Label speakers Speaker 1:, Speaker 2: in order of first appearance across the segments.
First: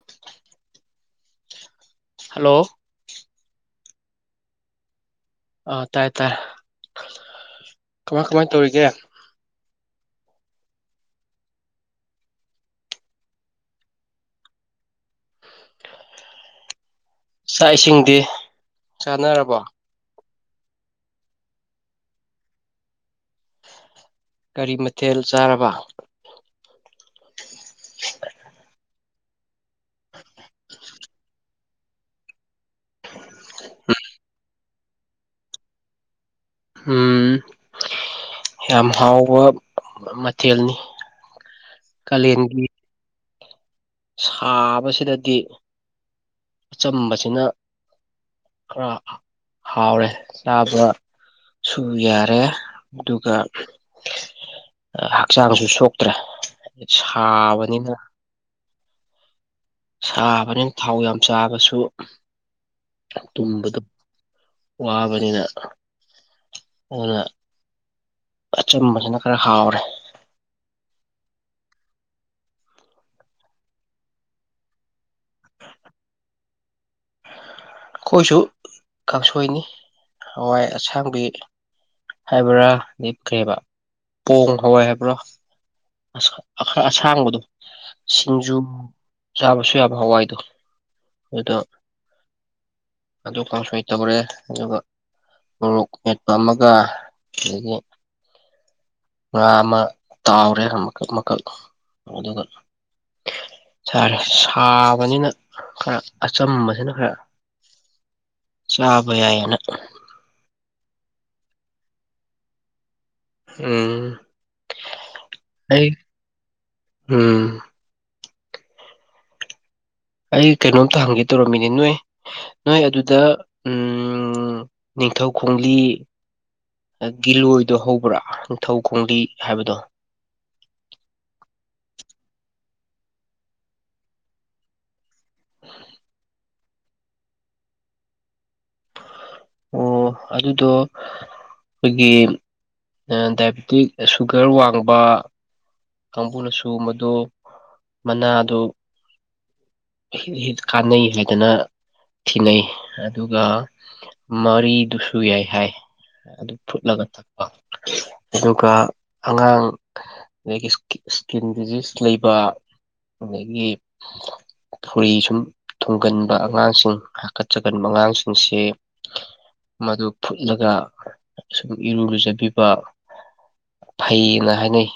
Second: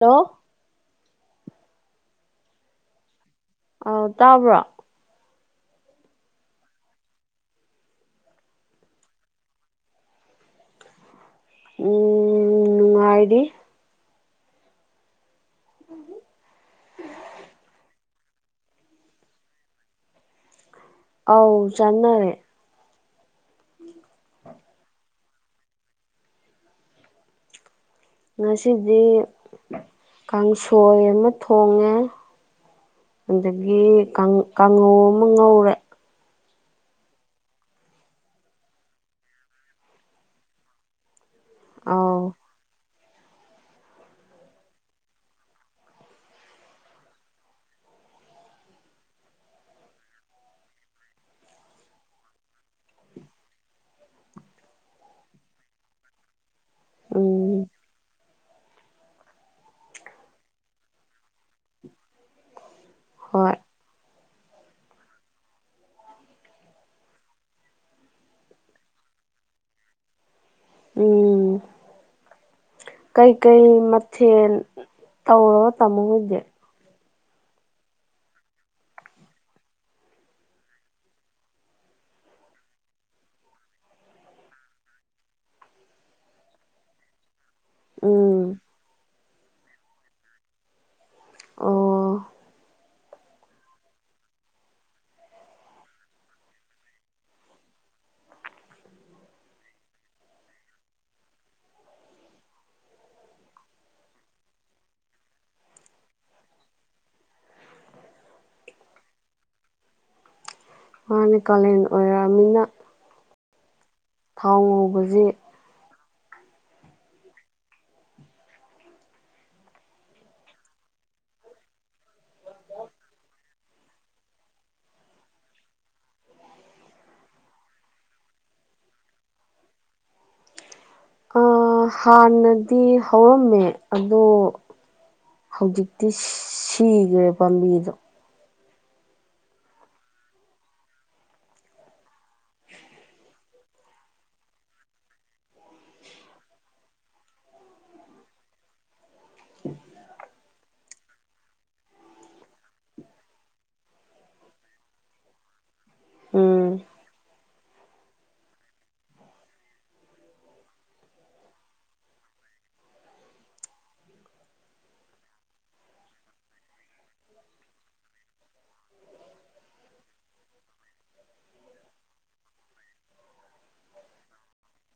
Speaker 1: hello
Speaker 2: hello
Speaker 1: ꯑꯥꯎ ꯇꯥꯕ꯭ꯔꯣ
Speaker 2: ꯑ ꯇꯥꯏꯦ ꯇꯥꯏꯦ ꯀꯃꯥꯏ ꯀꯃꯥꯏ ꯇꯧꯔꯤꯒꯦ
Speaker 1: ꯎꯝ ꯍꯥꯏꯥꯏꯗꯤ ꯍ
Speaker 2: ꯆꯥꯛ ꯏꯁꯤꯡꯗꯤ ꯆꯥꯅꯔꯕꯣ
Speaker 1: ꯑ ꯆꯥꯟꯅꯔꯦ
Speaker 2: ꯀꯔꯤ ꯃꯊꯦꯜ ꯆꯥꯔꯕ
Speaker 1: ꯉꯁꯤꯗꯤ ꯀꯥꯡꯁꯣꯏ ꯑꯃ ꯊꯣꯡꯉꯦ ꯑꯗꯒꯤ ꯀꯥꯡꯉꯧ ꯑꯃ ꯉꯧꯔꯦ
Speaker 2: ꯎꯝ ꯌꯥꯝ ꯍꯥꯎꯕ ꯃꯊꯦꯜꯅꯤ
Speaker 1: ꯑꯥꯎ
Speaker 2: ꯀꯂꯡꯒꯤ ꯁꯥꯕꯁꯤꯗꯗꯤ ꯑꯆꯝꯕꯁꯤꯅ ꯈꯔ ꯍꯥꯎꯔꯦ ꯆꯥꯕ ꯁꯨ ꯌꯥꯔꯦ ꯑꯗꯨꯒ ꯍꯛꯆꯥꯡꯁꯨ ꯁꯣꯛꯇ꯭ꯔꯦ
Speaker 1: ꯎꯝ
Speaker 2: ꯁꯥꯕꯅꯤꯅ ꯁꯥꯕꯅꯤꯅ ꯊꯥꯎ ꯌꯥꯝ ꯆꯥꯕꯁꯨ
Speaker 1: ꯍꯣꯏ
Speaker 2: ꯇꯨꯝꯕꯗ ꯋꯥꯕꯅꯤꯅ ꯎꯅ ꯑꯆꯨꯝꯕꯁꯤꯅ ꯈꯔ ꯍꯥꯎꯔꯦ
Speaker 1: ꯎꯝ ꯀꯩꯀꯩ ꯃꯊꯦꯜ ꯇꯧꯔꯕ ꯇꯝꯃꯣ ꯍꯣꯏꯗꯤ
Speaker 2: ꯑꯩꯈꯣꯏꯁꯨ ꯀꯥꯡꯁꯣꯏꯅꯤ ꯍꯋꯥꯏ ꯑꯁꯥꯡꯕꯤ ꯍꯥꯏꯕ꯭ꯔꯥ ꯂꯦꯞꯈ꯭ꯔꯦꯕ ꯄꯣꯡ ꯍꯋꯥꯏ ꯍꯥꯏꯕ꯭ꯔꯥ ꯑꯁꯥꯡꯕꯗꯣ
Speaker 1: ꯎꯝ
Speaker 2: ꯁꯤꯡꯖꯨ ꯌꯥꯕꯁꯨ ꯌꯥꯕ ꯍꯋꯥꯏꯗꯣ ꯑꯗꯨꯗꯣ
Speaker 1: ꯑꯣ
Speaker 2: ꯑꯗꯨ ꯀꯣꯡꯁꯨꯣꯏ ꯇꯕꯔꯦ ꯑꯗꯨꯒ ꯃꯣꯔꯣꯛ ꯃꯦꯠꯄ ꯑꯃꯒ ꯑꯗꯒꯤ ꯉꯥ ꯑꯃ ꯇꯥꯎꯔꯦ ꯑꯃꯀꯛ ꯃꯀꯛ ꯑꯗꯨꯒ ꯁꯥꯔ ꯁꯥꯕꯅꯤꯅ ꯈꯔ ꯑꯆꯝꯝꯕꯕꯁꯤꯅ ꯈꯔ ꯁꯥꯕ ꯌꯥꯅ
Speaker 1: ꯃꯥ ꯅꯦꯀꯥꯂꯦꯟ ꯑꯣꯏꯔꯛꯑꯃꯤꯅ
Speaker 2: ꯎꯝ
Speaker 1: ꯊꯥꯎ ꯉꯧꯕꯁꯦ
Speaker 2: ꯑꯩ ꯎꯝ ꯑꯩ ꯀꯩꯅꯣꯝꯇ ꯍꯪꯒꯦ ꯇꯧꯔꯝꯃꯤꯅꯦ ꯅꯣꯏ ꯅꯣꯏ ꯑꯗꯨꯗ ꯎ ꯅꯤꯡꯊꯧ ꯈꯣꯡꯂꯤ ꯒꯤꯂꯣꯏꯗꯣ ꯍꯧꯕ꯭ꯔꯥ ꯅꯤꯡꯊꯧ ꯈꯣꯡꯗꯤ ꯍꯥꯏꯕꯗꯣ
Speaker 1: ꯑ ꯍꯥꯟꯅꯗꯤ ꯍꯧꯔꯝꯃꯦ ꯑꯗꯣ ꯍꯧꯖꯤꯛꯇꯤ ꯁꯤꯈ꯭ꯔꯦ ꯄꯥꯝꯕꯤꯗꯣ
Speaker 2: ꯑꯣ ꯑꯗꯨꯗꯣ ꯑꯩꯈꯣꯏꯒꯤ ꯗꯥꯏꯕꯤꯇꯤꯛ ꯁꯨꯒꯔ ꯋꯥꯡꯕ ꯀꯥꯡꯕꯨꯅꯁꯨ ꯃꯗꯨ ꯃꯅꯥ ꯑꯗꯨ ꯀꯥꯟꯅꯩ ꯍꯥꯏꯗꯅ ꯊꯤꯅꯩ ꯑꯗꯨꯒ ꯃꯔꯤꯗꯨꯁꯨ ꯌꯥꯏ ꯍꯥꯏ ꯑꯗꯨ
Speaker 1: ꯎꯝ
Speaker 2: ꯐꯨꯠꯂꯒ ꯊꯛꯄ ꯑꯗꯨꯒ ꯑꯉꯥꯡ ꯑꯗꯒꯤ ꯏꯁꯀꯤꯟ ꯗꯤꯖꯤꯖ ꯂꯩꯕ ꯑꯒꯤ ꯐꯨꯔꯤ ꯁꯨꯝ ꯊꯨꯡꯒꯟꯕ ꯑꯉꯥꯡꯁꯤꯡ ꯍꯥꯀꯠꯆꯒꯟꯕ ꯑꯉꯥꯡꯁꯤꯡꯁꯤ ꯃꯗꯨ ꯐꯨꯠꯂꯒ ꯁꯨꯝ ꯏꯔꯨ ꯂꯨꯖꯕꯤꯕ ꯐꯩꯅ ꯍꯥꯏꯅꯩ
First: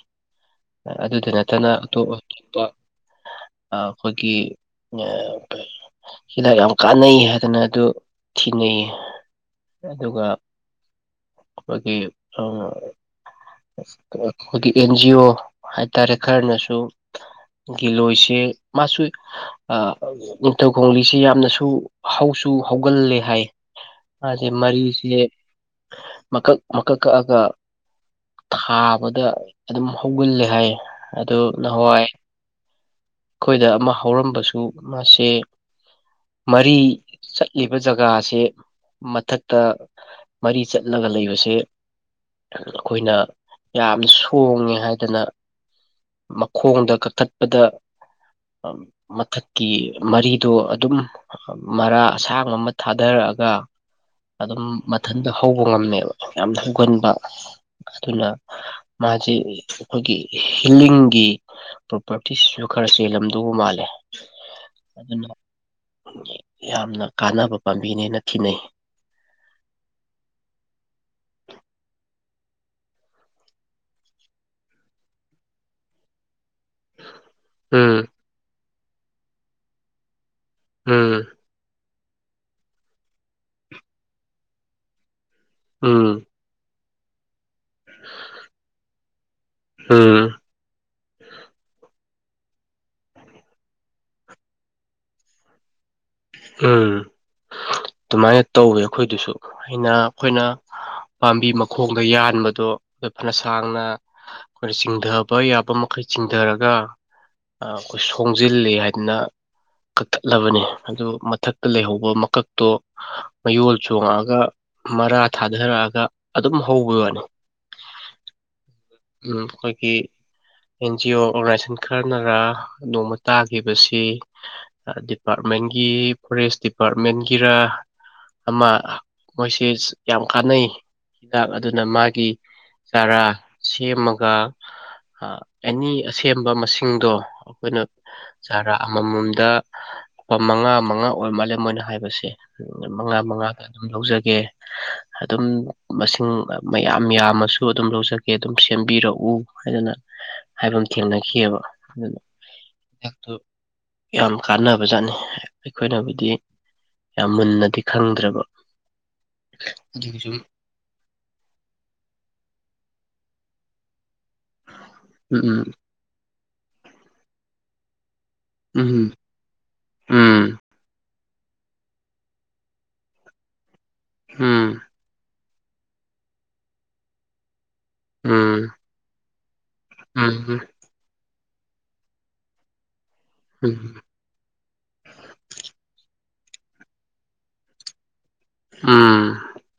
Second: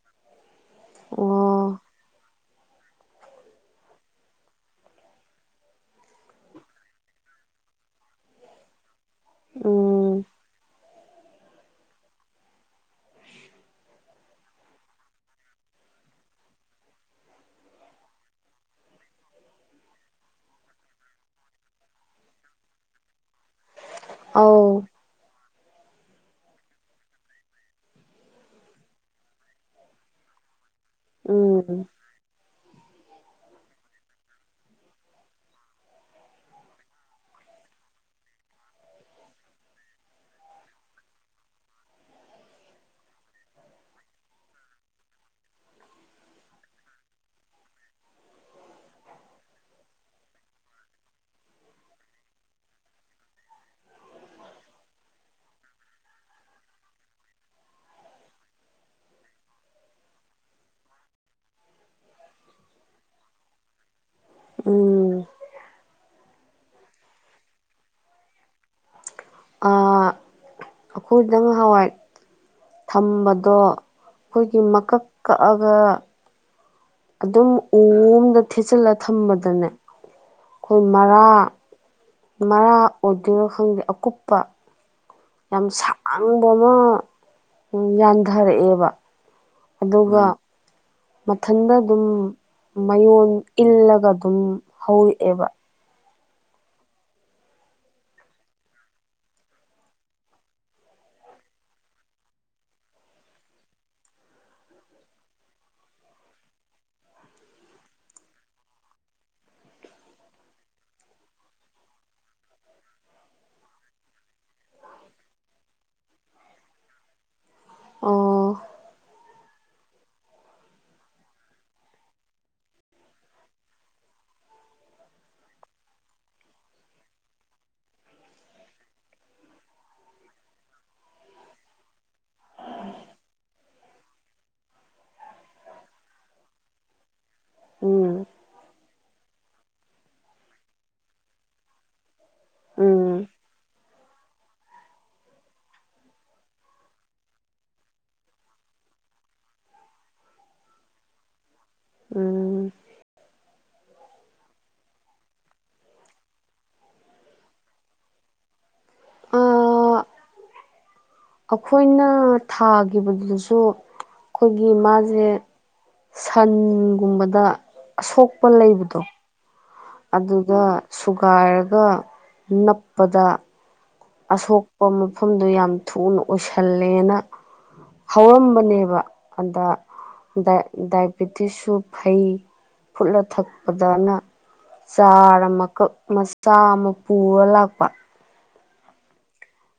Speaker 2: ꯑꯗꯨꯗ ꯅꯠꯇꯅ
Speaker 1: ꯑꯣ
Speaker 2: ꯑꯇꯣꯞ ꯑꯇꯣꯞꯄ ꯑꯩꯈꯣꯏꯒꯤ ꯍꯤꯗꯥꯛ ꯌꯥꯝ ꯀꯥꯟꯅꯩ ꯍꯥꯏꯗꯅ ꯑꯗꯨ ꯊꯤꯅꯩꯌꯦ
Speaker 1: ꯎꯝ
Speaker 2: ꯑꯗꯨꯒ ꯑꯩꯈꯣꯏꯒꯤ ꯁ ꯑꯩꯈꯣꯏꯒꯤ ꯑꯦꯟꯖꯤ ꯑꯣ ꯍꯥꯏꯇꯥꯔꯦ ꯈꯔꯅꯁꯨ ꯒꯤꯂꯣꯁꯦ ꯃꯥꯁꯨ ꯅꯤꯡꯊꯧꯈꯣꯡꯂꯤꯁꯤꯦ ꯌꯥꯝꯅꯁꯨ ꯍꯧꯁꯨ ꯍꯧꯒꯜꯂꯦ ꯍꯥꯏ ꯃꯥꯁꯦ
Speaker 1: ꯑꯧ
Speaker 2: ꯃꯔꯤꯁꯦ ꯃꯀꯛ ꯃꯀꯛ ꯀꯛꯑꯒ ꯊꯥꯕꯗ ꯑꯗꯨꯝ ꯍꯧꯒꯜꯂꯦ ꯍꯥꯏꯌꯦ ꯑꯗꯨ
Speaker 1: ꯎꯝ
Speaker 2: ꯅꯍꯥꯟꯋꯥꯏ ꯑꯩꯈꯣꯏꯗ ꯑꯃ ꯍꯧꯔꯝꯕꯁꯨ ꯑꯗꯨ ꯃꯥꯁꯦ ꯃꯔꯤ ꯆꯠꯂꯤꯕ ꯖꯒꯥꯁꯦ ꯃꯊꯛꯇ ꯃꯔꯤ ꯆꯠꯂꯒ ꯂꯩꯕꯁꯦ ꯑꯩꯈꯣꯏꯅ ꯌꯥꯝꯅ ꯁꯣꯡꯉꯦ ꯍꯥꯏꯗꯅ ꯃꯈꯣꯡꯗ ꯀꯛꯊꯠꯄꯗ ꯃꯊꯛ ꯀꯤ ꯃꯔꯤꯗꯣ ꯑꯗꯨꯝ ꯃꯔꯥ ꯑꯁꯥꯡ ꯑꯃ ꯊꯥꯗꯔꯛꯑꯒ ꯑꯗꯨꯝ ꯃꯊꯟꯇ ꯍꯧꯕ ꯉꯝꯃꯦꯕ ꯌꯥꯝ ꯍꯧꯒꯟꯕ ꯑꯗꯨꯅ ꯃꯥꯁ ꯑꯩꯈꯣꯏꯒꯤ ꯍꯤꯂꯤꯡꯒꯤ ꯄ꯭ꯔꯣꯄꯔꯇꯤꯁꯨ ꯈꯔ ꯆꯦꯜꯂꯝꯗꯧꯕ ꯃꯥꯜꯂꯦ
Speaker 1: ꯎꯝ
Speaker 2: ꯑꯗꯨꯅ ꯌꯥꯝꯅ ꯀꯥꯟꯅꯕ ꯄꯥꯝꯕꯤꯅꯦꯅ ꯈꯦꯅꯩ
Speaker 1: ꯑ ꯑꯩꯈꯣꯏꯗꯪ ꯍꯋꯥꯏ ꯊꯝꯕꯗꯣ ꯑꯩꯈꯣꯏꯒꯤ ꯃꯀꯛ ꯀꯛꯑꯒ ꯑꯗꯨꯝ
Speaker 2: ꯎꯝ
Speaker 1: ꯎꯝꯗ ꯊꯦꯠꯆꯤꯜꯂ ꯊꯝꯕꯗꯅꯦ ꯑꯩꯈꯣꯏ
Speaker 2: ꯎꯝ
Speaker 1: ꯃꯔꯥ ꯃꯔꯥ ꯑꯣꯏꯗꯣꯏꯅꯣ ꯈꯪꯗꯦ ꯑꯀꯨꯞꯄ ꯌꯥꯝ
Speaker 2: ꯎꯝ
Speaker 1: ꯁꯥꯡꯕ ꯑꯃ ꯎ ꯌꯥꯟꯊꯔꯛꯑꯦꯕ
Speaker 2: ꯎꯝ
Speaker 1: ꯑꯗꯨꯒ ꯃꯊꯟꯗ ꯑꯗꯨꯝ ꯃꯌꯣꯟ ꯏꯜꯂꯒ ꯑꯗꯨꯝ ꯍꯧꯔꯛꯑꯦꯕ
Speaker 2: ꯎꯝ ꯑꯗꯨꯃꯥꯏꯅ ꯇꯧꯋꯦ ꯑꯩꯈꯣꯏꯗꯨꯁꯨ ꯑꯩꯅ ꯑꯩꯈꯣꯏꯅ ꯄꯥꯝꯕꯤ ꯃꯈꯣꯡꯗ ꯌꯥꯟꯕꯗꯣ ꯑꯩꯈꯣꯏ ꯐꯅ ꯁꯥꯡꯅ ꯑꯩꯈꯣꯏꯅ ꯆꯤꯡꯊꯕ ꯌꯥꯕ ꯃꯈꯩ ꯆꯤꯡꯊꯔꯒ ꯑꯩꯈꯣꯏ ꯁꯣꯡꯖꯤꯜꯂꯤ ꯍꯥꯏꯗꯅ ꯀꯛꯊꯠꯂꯕꯅꯤ ꯑꯗꯨ ꯃꯊꯛꯇ ꯂꯩꯍꯧꯕ ꯃꯀꯛꯇꯣ ꯃꯌꯣꯜ ꯆꯣꯡꯉꯛꯑꯒ ꯃꯔꯥ ꯊꯥꯗꯔꯛꯑ ꯑꯗꯨꯝ ꯍꯧꯕꯒꯤ ꯋꯥꯅꯤ
Speaker 1: ꯑꯣ
Speaker 2: ꯎꯝ ꯑꯩꯀꯤ ꯑꯦꯟ ꯖꯤ ꯑꯣ ꯑꯣꯔꯒꯅꯥꯏꯖꯦꯁꯟ ꯈꯔꯅꯔ ꯅꯣꯡꯃ ꯇꯥꯈꯤꯕꯁꯤ ꯗꯤꯄꯥꯔꯠꯦꯟ ꯃꯒꯤ ꯐꯣꯔꯦꯁ ꯗꯤꯄꯥꯔꯠꯃꯦꯟꯒꯤꯔ ꯑꯃ ꯃꯣꯏꯁꯦ ꯌꯥꯝ ꯀꯥꯟꯅꯩ ꯍꯤꯗꯥꯛ ꯑꯗꯨꯅ ꯃꯥꯒꯤ ꯆꯥꯔꯥ ꯁꯦꯝꯃꯒ ꯑꯦꯅꯤ ꯑꯁꯦꯡꯕ ꯃꯁꯤꯡꯗꯣ ꯑꯩꯈꯣꯏꯅ
Speaker 1: ꯎꯝ
Speaker 2: ꯆꯥꯔꯥ ꯑꯃꯃꯝꯗ ꯂꯨꯄꯥ ꯃꯉꯥ ꯃꯉꯥ ꯑꯣꯏ ꯃꯥꯜꯂꯦ ꯃꯣꯏꯅ ꯍꯥꯏꯕꯁꯦ ꯃꯉꯥ
Speaker 1: ꯎꯝ
Speaker 2: ꯃꯉꯥ ꯑꯗꯨꯝ ꯂꯧꯖꯒꯦ ꯑꯗꯨꯝ ꯃꯁꯤꯡ ꯃꯌꯥꯝ ꯌꯥꯝꯃꯁꯨ ꯑꯗꯨꯝ ꯂꯧꯖꯒꯦ ꯑꯗꯨꯝ ꯁꯦꯝꯕꯤꯔꯛꯎ ꯍꯥꯏꯗꯅ ꯍꯥꯏꯕ ꯊꯦꯡꯅꯈꯤꯑꯕ ꯑꯗꯨꯅ
Speaker 1: ꯎꯝ
Speaker 2: ꯍꯤꯗꯛꯇꯨ ꯌꯥꯝ ꯀꯥꯟꯅꯕꯖꯥꯠꯅꯤ ꯑꯩꯈꯣꯏꯅꯕꯨꯗꯤ ꯌꯥꯝ ꯃꯨꯟꯅꯗꯤ ꯈꯪꯗ꯭ꯔꯕ
Speaker 1: ꯑ ꯑꯩꯈꯣꯏꯅ ꯊꯥꯒꯤꯈꯤꯕꯗꯨꯗꯁꯨ ꯑꯩꯈꯣꯏꯒꯤ ꯃꯥꯁꯦ
Speaker 2: ꯎꯝ
Speaker 1: ꯁꯟꯒꯨꯝꯕꯗ ꯑꯁꯣꯛ ꯑꯄꯟ ꯂꯩꯕꯗꯣ
Speaker 2: ꯎꯝ ꯎꯝ ꯎꯝ
Speaker 1: ꯑꯗꯨꯒ ꯁꯨꯒꯥꯏꯔꯒ ꯅꯞꯄꯗ
Speaker 2: ꯎꯝ
Speaker 1: ꯑꯁꯣꯛꯄ ꯃꯐꯝꯗꯨ ꯌꯥꯝ ꯊꯨꯅ ꯑꯣꯏꯁꯜꯂꯦꯅ
Speaker 2: ꯎꯝ
Speaker 1: ꯍꯧꯔꯝꯕꯅꯦꯕ ꯑꯗ
Speaker 2: ꯎꯝ
Speaker 1: ꯗꯥꯏꯕꯦꯇꯤꯁꯁꯨ ꯐꯩ ꯐꯨꯠꯂ
Speaker 2: ꯎꯝ
Speaker 1: ꯊꯛꯄꯗꯅ ꯆꯥꯔ ꯑꯃꯀꯛ ꯆꯥ ꯑꯃ ꯄꯨꯔ ꯂꯥꯛꯄ
Speaker 2: ꯑꯝ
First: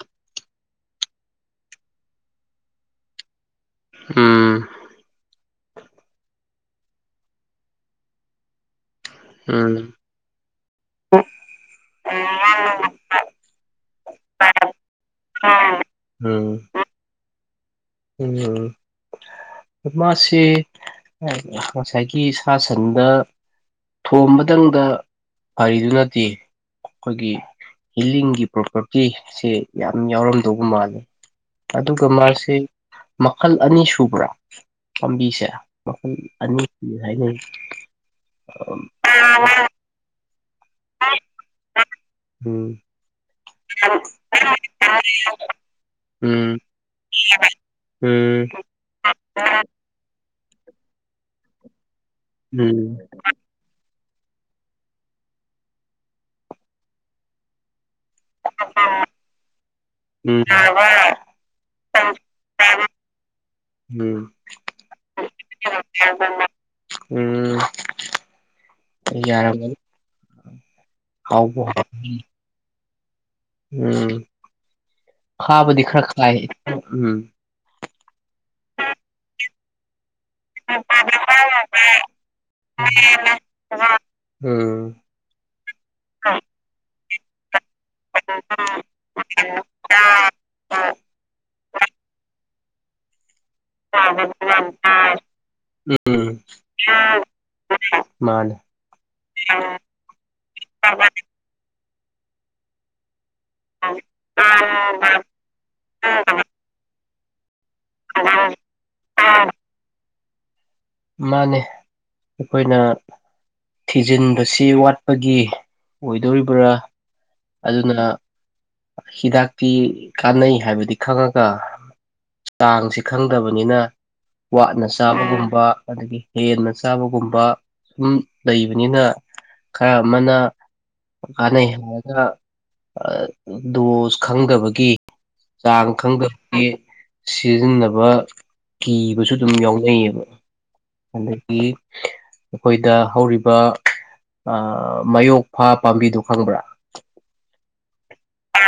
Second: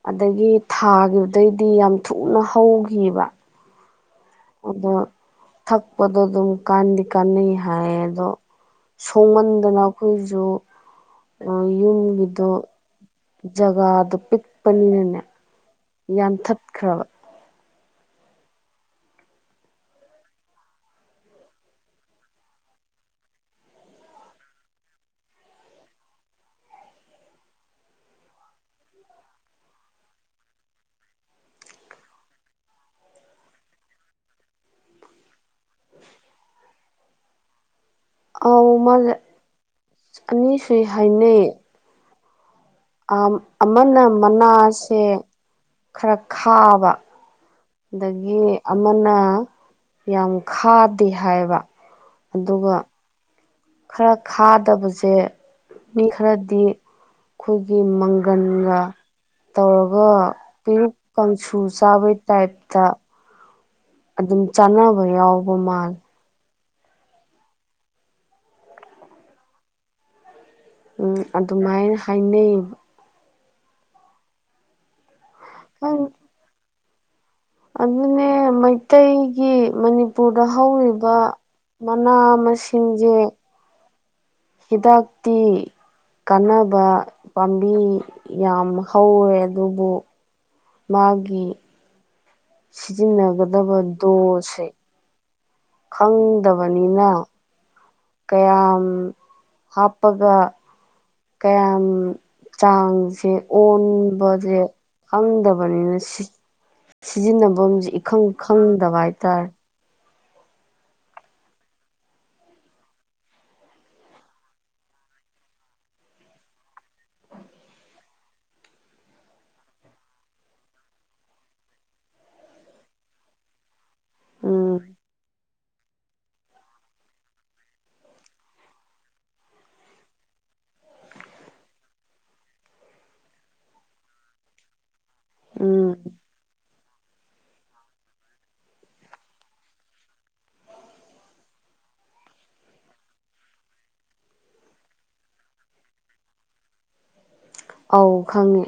Speaker 1: ꯑꯗꯒꯤ ꯊꯥꯈꯤꯕꯗꯩꯗꯤ ꯌꯥꯝ ꯊꯨꯅ ꯍꯧꯈꯤꯕ
Speaker 2: ꯎꯝ
Speaker 1: ꯑꯗꯣ ꯊꯛꯄꯗꯣ ꯑꯗꯨꯝ ꯀꯥꯟꯗꯤ ꯀꯥꯟꯅꯩ ꯍꯥꯏꯌꯦ ꯑꯗꯣ ꯁꯣꯡꯍꯟꯗꯅ
Speaker 2: ꯎꯝ
Speaker 1: ꯑꯩꯈꯣꯏꯁꯨ ꯌꯨꯝꯒꯤꯗꯣ ꯖꯒꯥꯗꯨ ꯄꯤꯛꯄꯅꯤꯅꯅꯦ
Speaker 2: ꯎꯝ
Speaker 1: ꯌꯥꯟꯊꯠꯈ꯭ꯔꯕ
Speaker 2: ꯎꯝ ꯃꯥꯁꯦ ꯉꯁꯥꯏꯒꯤ ꯁꯥ ꯁꯟꯗ ꯊꯣꯝꯕꯇꯪꯗ ꯐꯔꯤꯗꯨ ꯅꯠꯇꯦ ꯑꯩꯈꯣꯏꯒꯤ ꯍꯤꯂꯤꯡꯒꯤ ꯄ꯭ꯔꯣꯄꯔꯇꯤꯁꯦ ꯌꯥꯝ ꯌꯥꯎꯔꯝꯗꯧꯕ ꯃꯥꯜꯜꯂꯤꯦ ꯑꯗꯨꯒ ꯃꯥꯁꯤ ꯃꯈꯜ ꯑꯅꯤ ꯁꯨꯕ꯭ꯔꯥ ꯄꯥꯝꯕꯤꯁꯦ ꯃꯈꯜ ꯑꯅꯤ ꯍꯥꯏꯅꯩ
Speaker 1: ꯑꯥꯎ
Speaker 2: ꯎꯝ
Speaker 1: ꯃꯥꯁꯦ ꯑꯅꯤ ꯁꯨꯏ ꯍꯥꯏꯅꯩꯌꯦ
Speaker 2: ꯎꯝ
Speaker 1: ꯑ ꯑꯃꯟ ꯃꯅꯥꯁꯦ ꯈꯔ
Speaker 2: ꯎꯝ
Speaker 1: ꯈꯥꯕ ꯑꯗꯒꯤ
Speaker 2: ꯎꯝ
Speaker 1: ꯑꯃꯅ ꯌꯥꯝ ꯈꯥꯗꯦ ꯍꯥꯏꯕ ꯑꯗꯨꯒ
Speaker 2: ꯎꯝ
Speaker 1: ꯈꯔ ꯈꯥꯗꯕꯁꯦ ꯃꯤ ꯈꯔꯗꯤ ꯑꯩꯈꯣꯏꯒꯤ ꯪꯒꯥꯥ ꯇꯧꯔꯒ
Speaker 2: ꯎꯝ
Speaker 1: ꯄꯤꯔꯛ ꯀꯥꯡꯁꯨ ꯆꯥꯕꯩ ꯇꯥꯏꯞꯇ
Speaker 2: ꯎꯝ
Speaker 1: ꯑꯗꯨꯝ ꯆꯥꯅꯕ ꯌꯥꯎꯕ ꯃꯥꯜꯂꯦ
Speaker 2: ꯎꯝ ꯌꯥꯔꯃꯅꯤ
Speaker 1: ꯎꯝ ꯑꯗꯨꯃꯥꯏꯅ ꯍꯥꯏꯅꯩ
Speaker 2: ꯎꯝ ꯈꯥꯕꯗꯤ ꯈꯔ ꯈ ꯏ ꯎꯝ
Speaker 1: ꯑꯗꯨꯅꯦ ꯃꯩꯇꯩꯒꯤ ꯃꯅꯤꯄꯨꯔꯗ ꯍꯧꯔꯤꯕ ꯃꯅꯥ ꯃꯁꯤꯡꯁꯦ
Speaker 2: [unintelligible]
Speaker 1: ꯍꯤꯗꯥꯛꯇꯤ ꯀꯥꯟꯅꯕ ꯄꯥꯝꯕꯤ ꯌꯥꯝ ꯍꯧꯋꯦ ꯑꯗꯨꯕꯨ ꯃꯥꯒꯤ ꯁꯤꯖꯤꯟꯅꯒꯗꯕ ꯗꯣꯁꯦ
Speaker 2: ꯎꯝ
Speaker 1: ꯈꯪꯗꯕꯅꯤꯅ
Speaker 2: ꯃꯥꯅꯦ
Speaker 1: ꯀꯌꯥꯝ ꯍꯥꯞꯄꯒ ꯀꯌꯥꯝ ꯆꯥꯡꯁꯦ ꯑꯣꯟꯕꯁꯦ ꯈꯪꯗꯕꯅꯤꯅ ꯁꯤ ꯁꯤꯖꯤꯟꯅꯐꯝ ꯑꯃꯁꯁꯦ ꯏꯈꯪ ꯈꯪꯗꯕ ꯍꯥꯏꯇꯥꯔꯦ
Speaker 2: ꯃꯥꯅꯦ ꯑꯩꯈꯣꯏꯅ ꯊꯤꯖꯤꯟꯕꯁꯤ ꯋꯥꯠꯄꯒꯤ ꯑꯣꯏꯗꯣꯔꯤꯕ꯭ꯔꯥ ꯑꯗꯨꯅ ꯍꯤꯗꯥꯛꯇꯤ ꯀꯥꯟꯅꯩ ꯍꯥꯏꯕꯗꯤ ꯈꯪꯉꯒ ꯆꯥꯡꯁ ꯈꯪꯗꯕꯅꯤꯅ
Speaker 1: ꯎꯝ
Speaker 2: ꯋꯥꯠꯅ ꯆꯥꯕꯒꯨꯝꯕ ꯑꯗꯒꯤ ꯍꯦꯟꯅ ꯆꯥꯕꯒꯨꯝꯕ ꯁꯨꯝ ꯂꯩꯕꯅꯤꯅ ꯀ ꯃꯅ ꯀꯥꯟꯅꯩ ꯍꯥꯏꯔꯒ ꯗꯣꯁ ꯈꯪꯗꯕꯒꯤ ꯆꯥꯡ
Speaker 1: ꯎꯝ
Speaker 2: ꯈꯪꯗꯕꯦ ꯁꯤꯖꯤꯟꯅꯕ ꯀꯤꯕꯁꯨ ꯑꯗꯨꯝ ꯌꯥꯎꯅꯩꯌꯦꯕ ꯑꯗꯒꯤ ꯑꯩꯈꯣꯏꯗ ꯍꯧꯔꯤꯕ ꯃꯌꯣꯛꯐꯥ ꯄꯥꯝꯕꯤꯗꯨꯣ ꯈꯪꯕ꯭ꯔꯥ
Speaker 1: ꯑꯧ ꯈꯪꯉꯦ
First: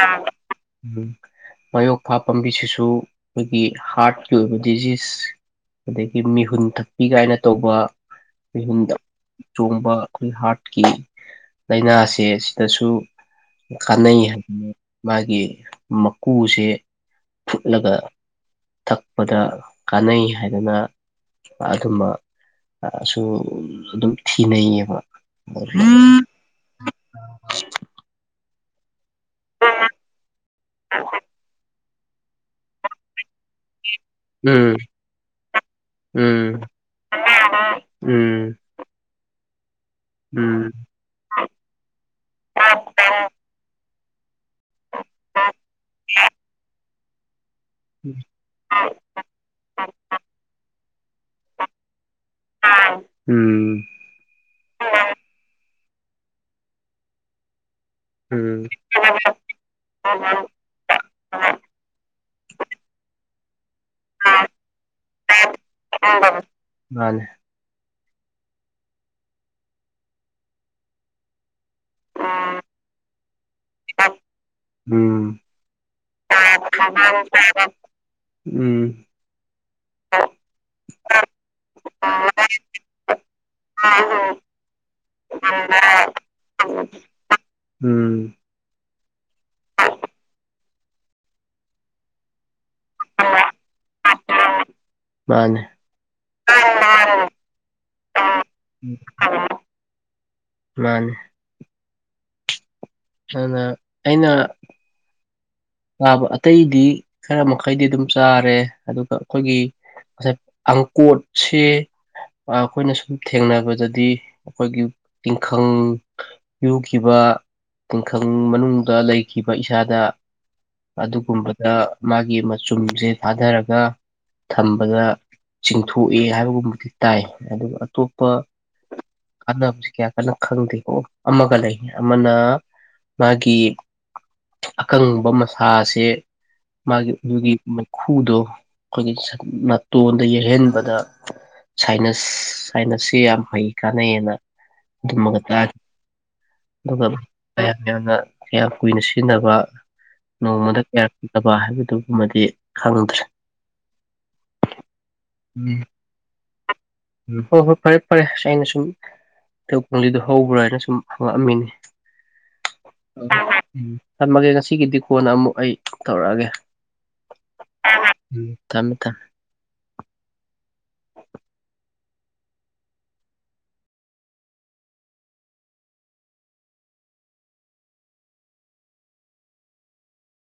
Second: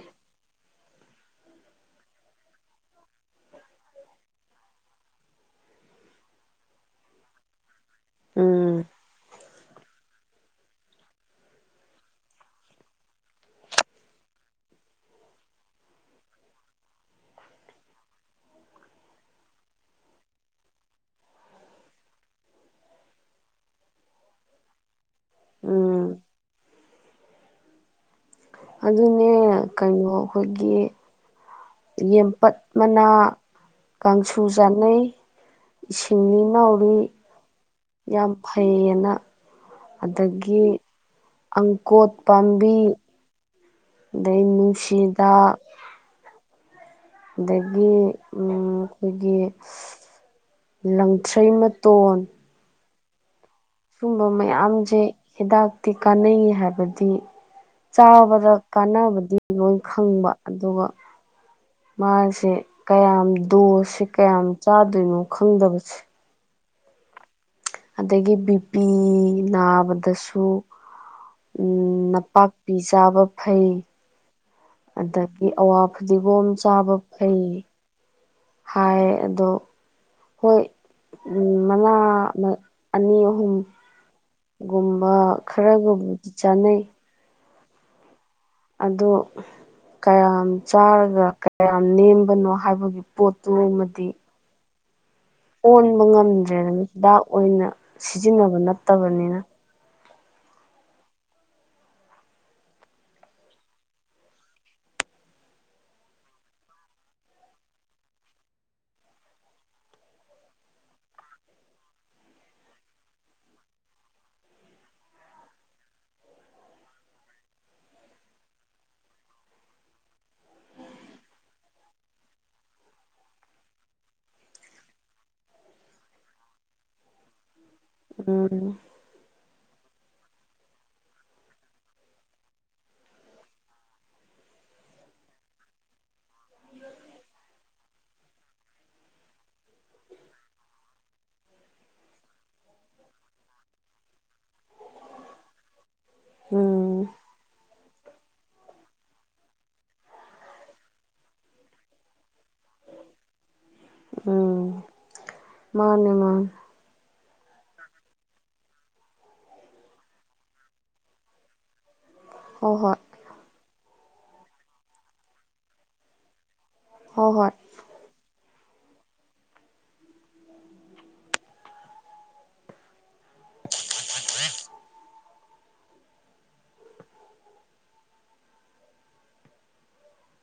Speaker 2: ꯃꯌꯣꯛꯄ ꯄꯥꯝꯕꯤꯁꯤꯁꯨ ꯑꯩꯈꯣꯏꯒꯤ ꯍꯥꯔꯠꯀꯤ ꯑꯣꯏꯕ ꯗꯤꯖꯤꯖ ꯑꯗꯒꯤ ꯃꯤꯍꯨꯟ ꯊꯛꯄꯤ ꯀꯥꯏꯅ ꯇꯧꯕ
Speaker 1: ꯎꯝ
Speaker 2: ꯌꯍꯨꯝꯗ ꯆꯣꯡꯕ ꯑꯩꯈꯣꯏ ꯍꯥꯔꯠ ꯀꯤ ꯂꯥꯏꯅꯥꯁꯦ ꯁꯤꯗꯁꯨ ꯀꯥꯟꯅꯩ ꯍꯥꯏ ꯃꯥꯒꯤ ꯃꯀꯨꯁꯦ ꯐꯨꯠꯂꯒ ꯊꯛꯄꯗ ꯀꯥꯟꯅꯩ ꯍꯥꯏꯗꯅ ꯑꯗꯨꯝꯕ ꯁꯨ ꯑꯗꯨꯝ ꯊꯤꯅꯩꯌꯦꯕ ꯎꯝ
Speaker 1: ꯑꯗꯨꯅꯦ ꯀꯩꯅꯣ ꯑꯩꯈꯣꯏꯒꯤ ꯌꯦꯦꯝꯄꯠ ꯃꯅꯥ ꯀꯥꯡꯥꯡꯁꯨ
Speaker 2: ꯎꯝ
Speaker 1: ꯆꯅꯩ ꯏꯁꯤꯡꯂꯤ
Speaker 2: ꯎꯝ
Speaker 1: ꯅꯥꯔꯤ ꯌꯥꯝ
Speaker 2: ꯎꯝ
Speaker 1: ꯐꯩꯌꯦꯅ ꯑꯗꯒꯤ
Speaker 2: ꯎꯝ
Speaker 1: ꯑꯪꯀꯣꯠ ꯄꯥꯝꯕꯤ ꯂꯩꯃꯅꯨꯡꯁꯤꯗꯥ ꯑꯗꯒꯤ ꯑꯩꯈꯣꯏꯒꯤ ꯂꯪꯊ꯭ꯔꯩ ꯃꯇꯣꯟ
Speaker 2: ꯎꯝ
Speaker 1: ꯁꯨꯝꯕ ꯃꯌꯥꯝꯁꯦ ꯍꯤꯗꯥꯛꯇꯤ ꯀꯥꯟꯅꯩ ꯍꯥꯏꯕꯗꯤ ꯆꯥꯕꯗ
Speaker 2: ꯎꯝ
Speaker 1: ꯀꯥꯟꯅꯕꯗꯤ ꯂꯣꯏ ꯈꯪꯕ ꯑꯗꯨꯒ ꯃꯥ ꯁꯦ ꯀꯌꯥꯝ ꯗꯣꯁꯦ ꯀꯌꯥꯝ ꯆꯥꯗꯣꯏꯅꯣ ꯈꯪꯗꯕꯁꯦ
Speaker 2: ꯃꯥꯅꯦꯦ
Speaker 1: ꯑꯗꯒꯤ ꯕꯤ ꯄꯤ ꯅꯥꯕꯗꯁꯨ ꯎꯝ
Speaker 2: ꯎꯝ
Speaker 1: ꯅꯄꯥꯛꯄꯤ ꯆꯥꯕ ꯐꯩ
Speaker 2: ꯎꯝ
Speaker 1: ꯑꯗꯒꯤ ꯑꯋꯥ ꯐꯗꯤꯒꯣꯝ ꯆꯥꯕ ꯐꯩ ꯍꯌꯦꯗ ꯍꯣꯏ ꯃꯅꯥꯥ ꯑꯅꯤ ꯑꯍꯨꯝ ꯒꯨꯝꯕ ꯈꯔꯒꯕꯨꯗꯤ ꯆꯥꯅꯩ
Speaker 2: ꯎꯝ
Speaker 1: ꯑꯗꯣ ꯀꯌꯥꯝ ꯆꯥꯔꯒ ꯀꯌꯥꯝ ꯅꯦꯝꯕꯅꯣ ꯍꯥꯏꯕꯒꯤ ꯄꯣꯠꯇꯨꯃꯗꯤ
Speaker 2: ꯃꯥꯅꯦ
Speaker 1: ꯑꯣꯟꯕ ꯉꯝꯗ꯭ꯔꯦꯅꯅ ꯍꯤꯗꯥꯛ ꯑꯣꯏꯅ ꯁꯤꯖꯤꯟꯅꯕ ꯅꯠꯇꯕꯅꯤꯅ
Speaker 2: ꯃꯥꯅꯤ ꯑꯅ ꯑꯩꯅ ꯆꯥꯕ ꯑꯇꯩꯗꯤ ꯈꯔ ꯃꯈꯩꯗꯤ ꯑꯗꯨꯝ ꯆꯥꯔꯦ ꯑꯗꯨꯒ ꯑꯩꯈꯣꯏꯒꯤ ꯑꯦ ꯑꯪ ꯀꯠꯁꯤ ꯑꯩꯈꯣꯏꯅ ꯁꯨꯝ ꯊꯦꯡꯅꯕꯗꯗꯤ ꯑꯩꯈꯣꯏꯒꯤ ꯇꯤꯡꯈꯪ ꯌꯨꯈꯤꯕ ꯇꯤꯡꯈꯪ ꯃꯅꯨꯡꯗ ꯂꯩꯈꯤꯕ ꯏꯁꯥꯗ ꯑꯗꯨꯒꯨꯝꯕꯗ ꯃꯥꯒꯤ ꯃꯆꯨꯝꯁꯦ ꯊꯥꯗꯔꯒ ꯊꯝꯕꯗ ꯆꯤꯡꯊꯣꯛꯑꯦ ꯍꯥꯏꯕꯒꯨꯝꯕꯗꯤ ꯇꯥꯏ ꯑꯗꯨꯒ
Speaker 1: ꯎꯝ
Speaker 2: ꯀꯥꯟꯅꯕꯁꯦ ꯀꯌꯥ ꯀꯟꯅ ꯈꯪꯗꯦꯀꯣ ꯑꯃꯒ ꯂꯩ ꯑꯃꯅ ꯃꯥꯒꯤ ꯑꯀꯪꯕ ꯃꯁꯥꯁꯦ ꯃꯥꯒꯤ ꯑꯗꯨꯒꯤ ꯃꯩꯨꯗꯣ ꯑꯩꯈꯣꯏꯒꯤ ꯅꯥꯇꯣꯟꯗ ꯌꯩꯍꯟꯕꯗ ꯁꯥꯏꯅꯁ ꯁꯥꯏꯅꯁꯁꯤ ꯌꯥꯝ ꯐꯩ ꯀꯥꯟꯅꯩꯑꯅ ꯑꯗꯨꯝꯃꯒ ꯇꯥꯈꯤ
Speaker 1: ꯎꯝ
Speaker 2: ꯑꯗꯨꯒ ꯃꯌꯥꯝ ꯌꯥꯝꯅ ꯀꯌꯥꯝ ꯀꯨꯏꯅ ꯁꯤꯖꯤꯟꯅꯕ ꯅꯣꯡꯃꯗ ꯌꯥꯔꯛꯀꯗꯕ ꯍꯥꯏꯕꯗꯨꯃꯗꯤ ꯈꯪꯗ꯭ꯔꯦ
Speaker 1: ꯎꯝ ꯃꯥꯅꯦ ꯃꯥ
Speaker 2: ꯎ ꯍꯣꯏ ꯍꯣꯏ ꯐꯔꯦ ꯐꯔꯦꯁ ꯑꯩꯅ ꯁꯨꯝ ꯈꯖꯗꯣ ꯍꯧꯕ꯭ꯔꯥ ꯍꯥꯏꯅ ꯁꯨꯝ ꯍꯪꯉꯛꯑꯝꯃꯤꯅꯤ
Speaker 1: ꯍꯣꯏ ꯍꯣꯏ
Speaker 2: ꯑ ꯎꯝ ꯊꯝꯃꯒꯦ ꯉꯁꯤꯒꯤꯗꯤ ꯀꯣꯟꯅ ꯑꯃꯨꯛ ꯑꯩ ꯇꯧꯔꯛꯑꯒꯦ
Speaker 1: ꯍꯣꯏ ꯍꯣꯏ
Speaker 2: ꯀꯃꯤꯇ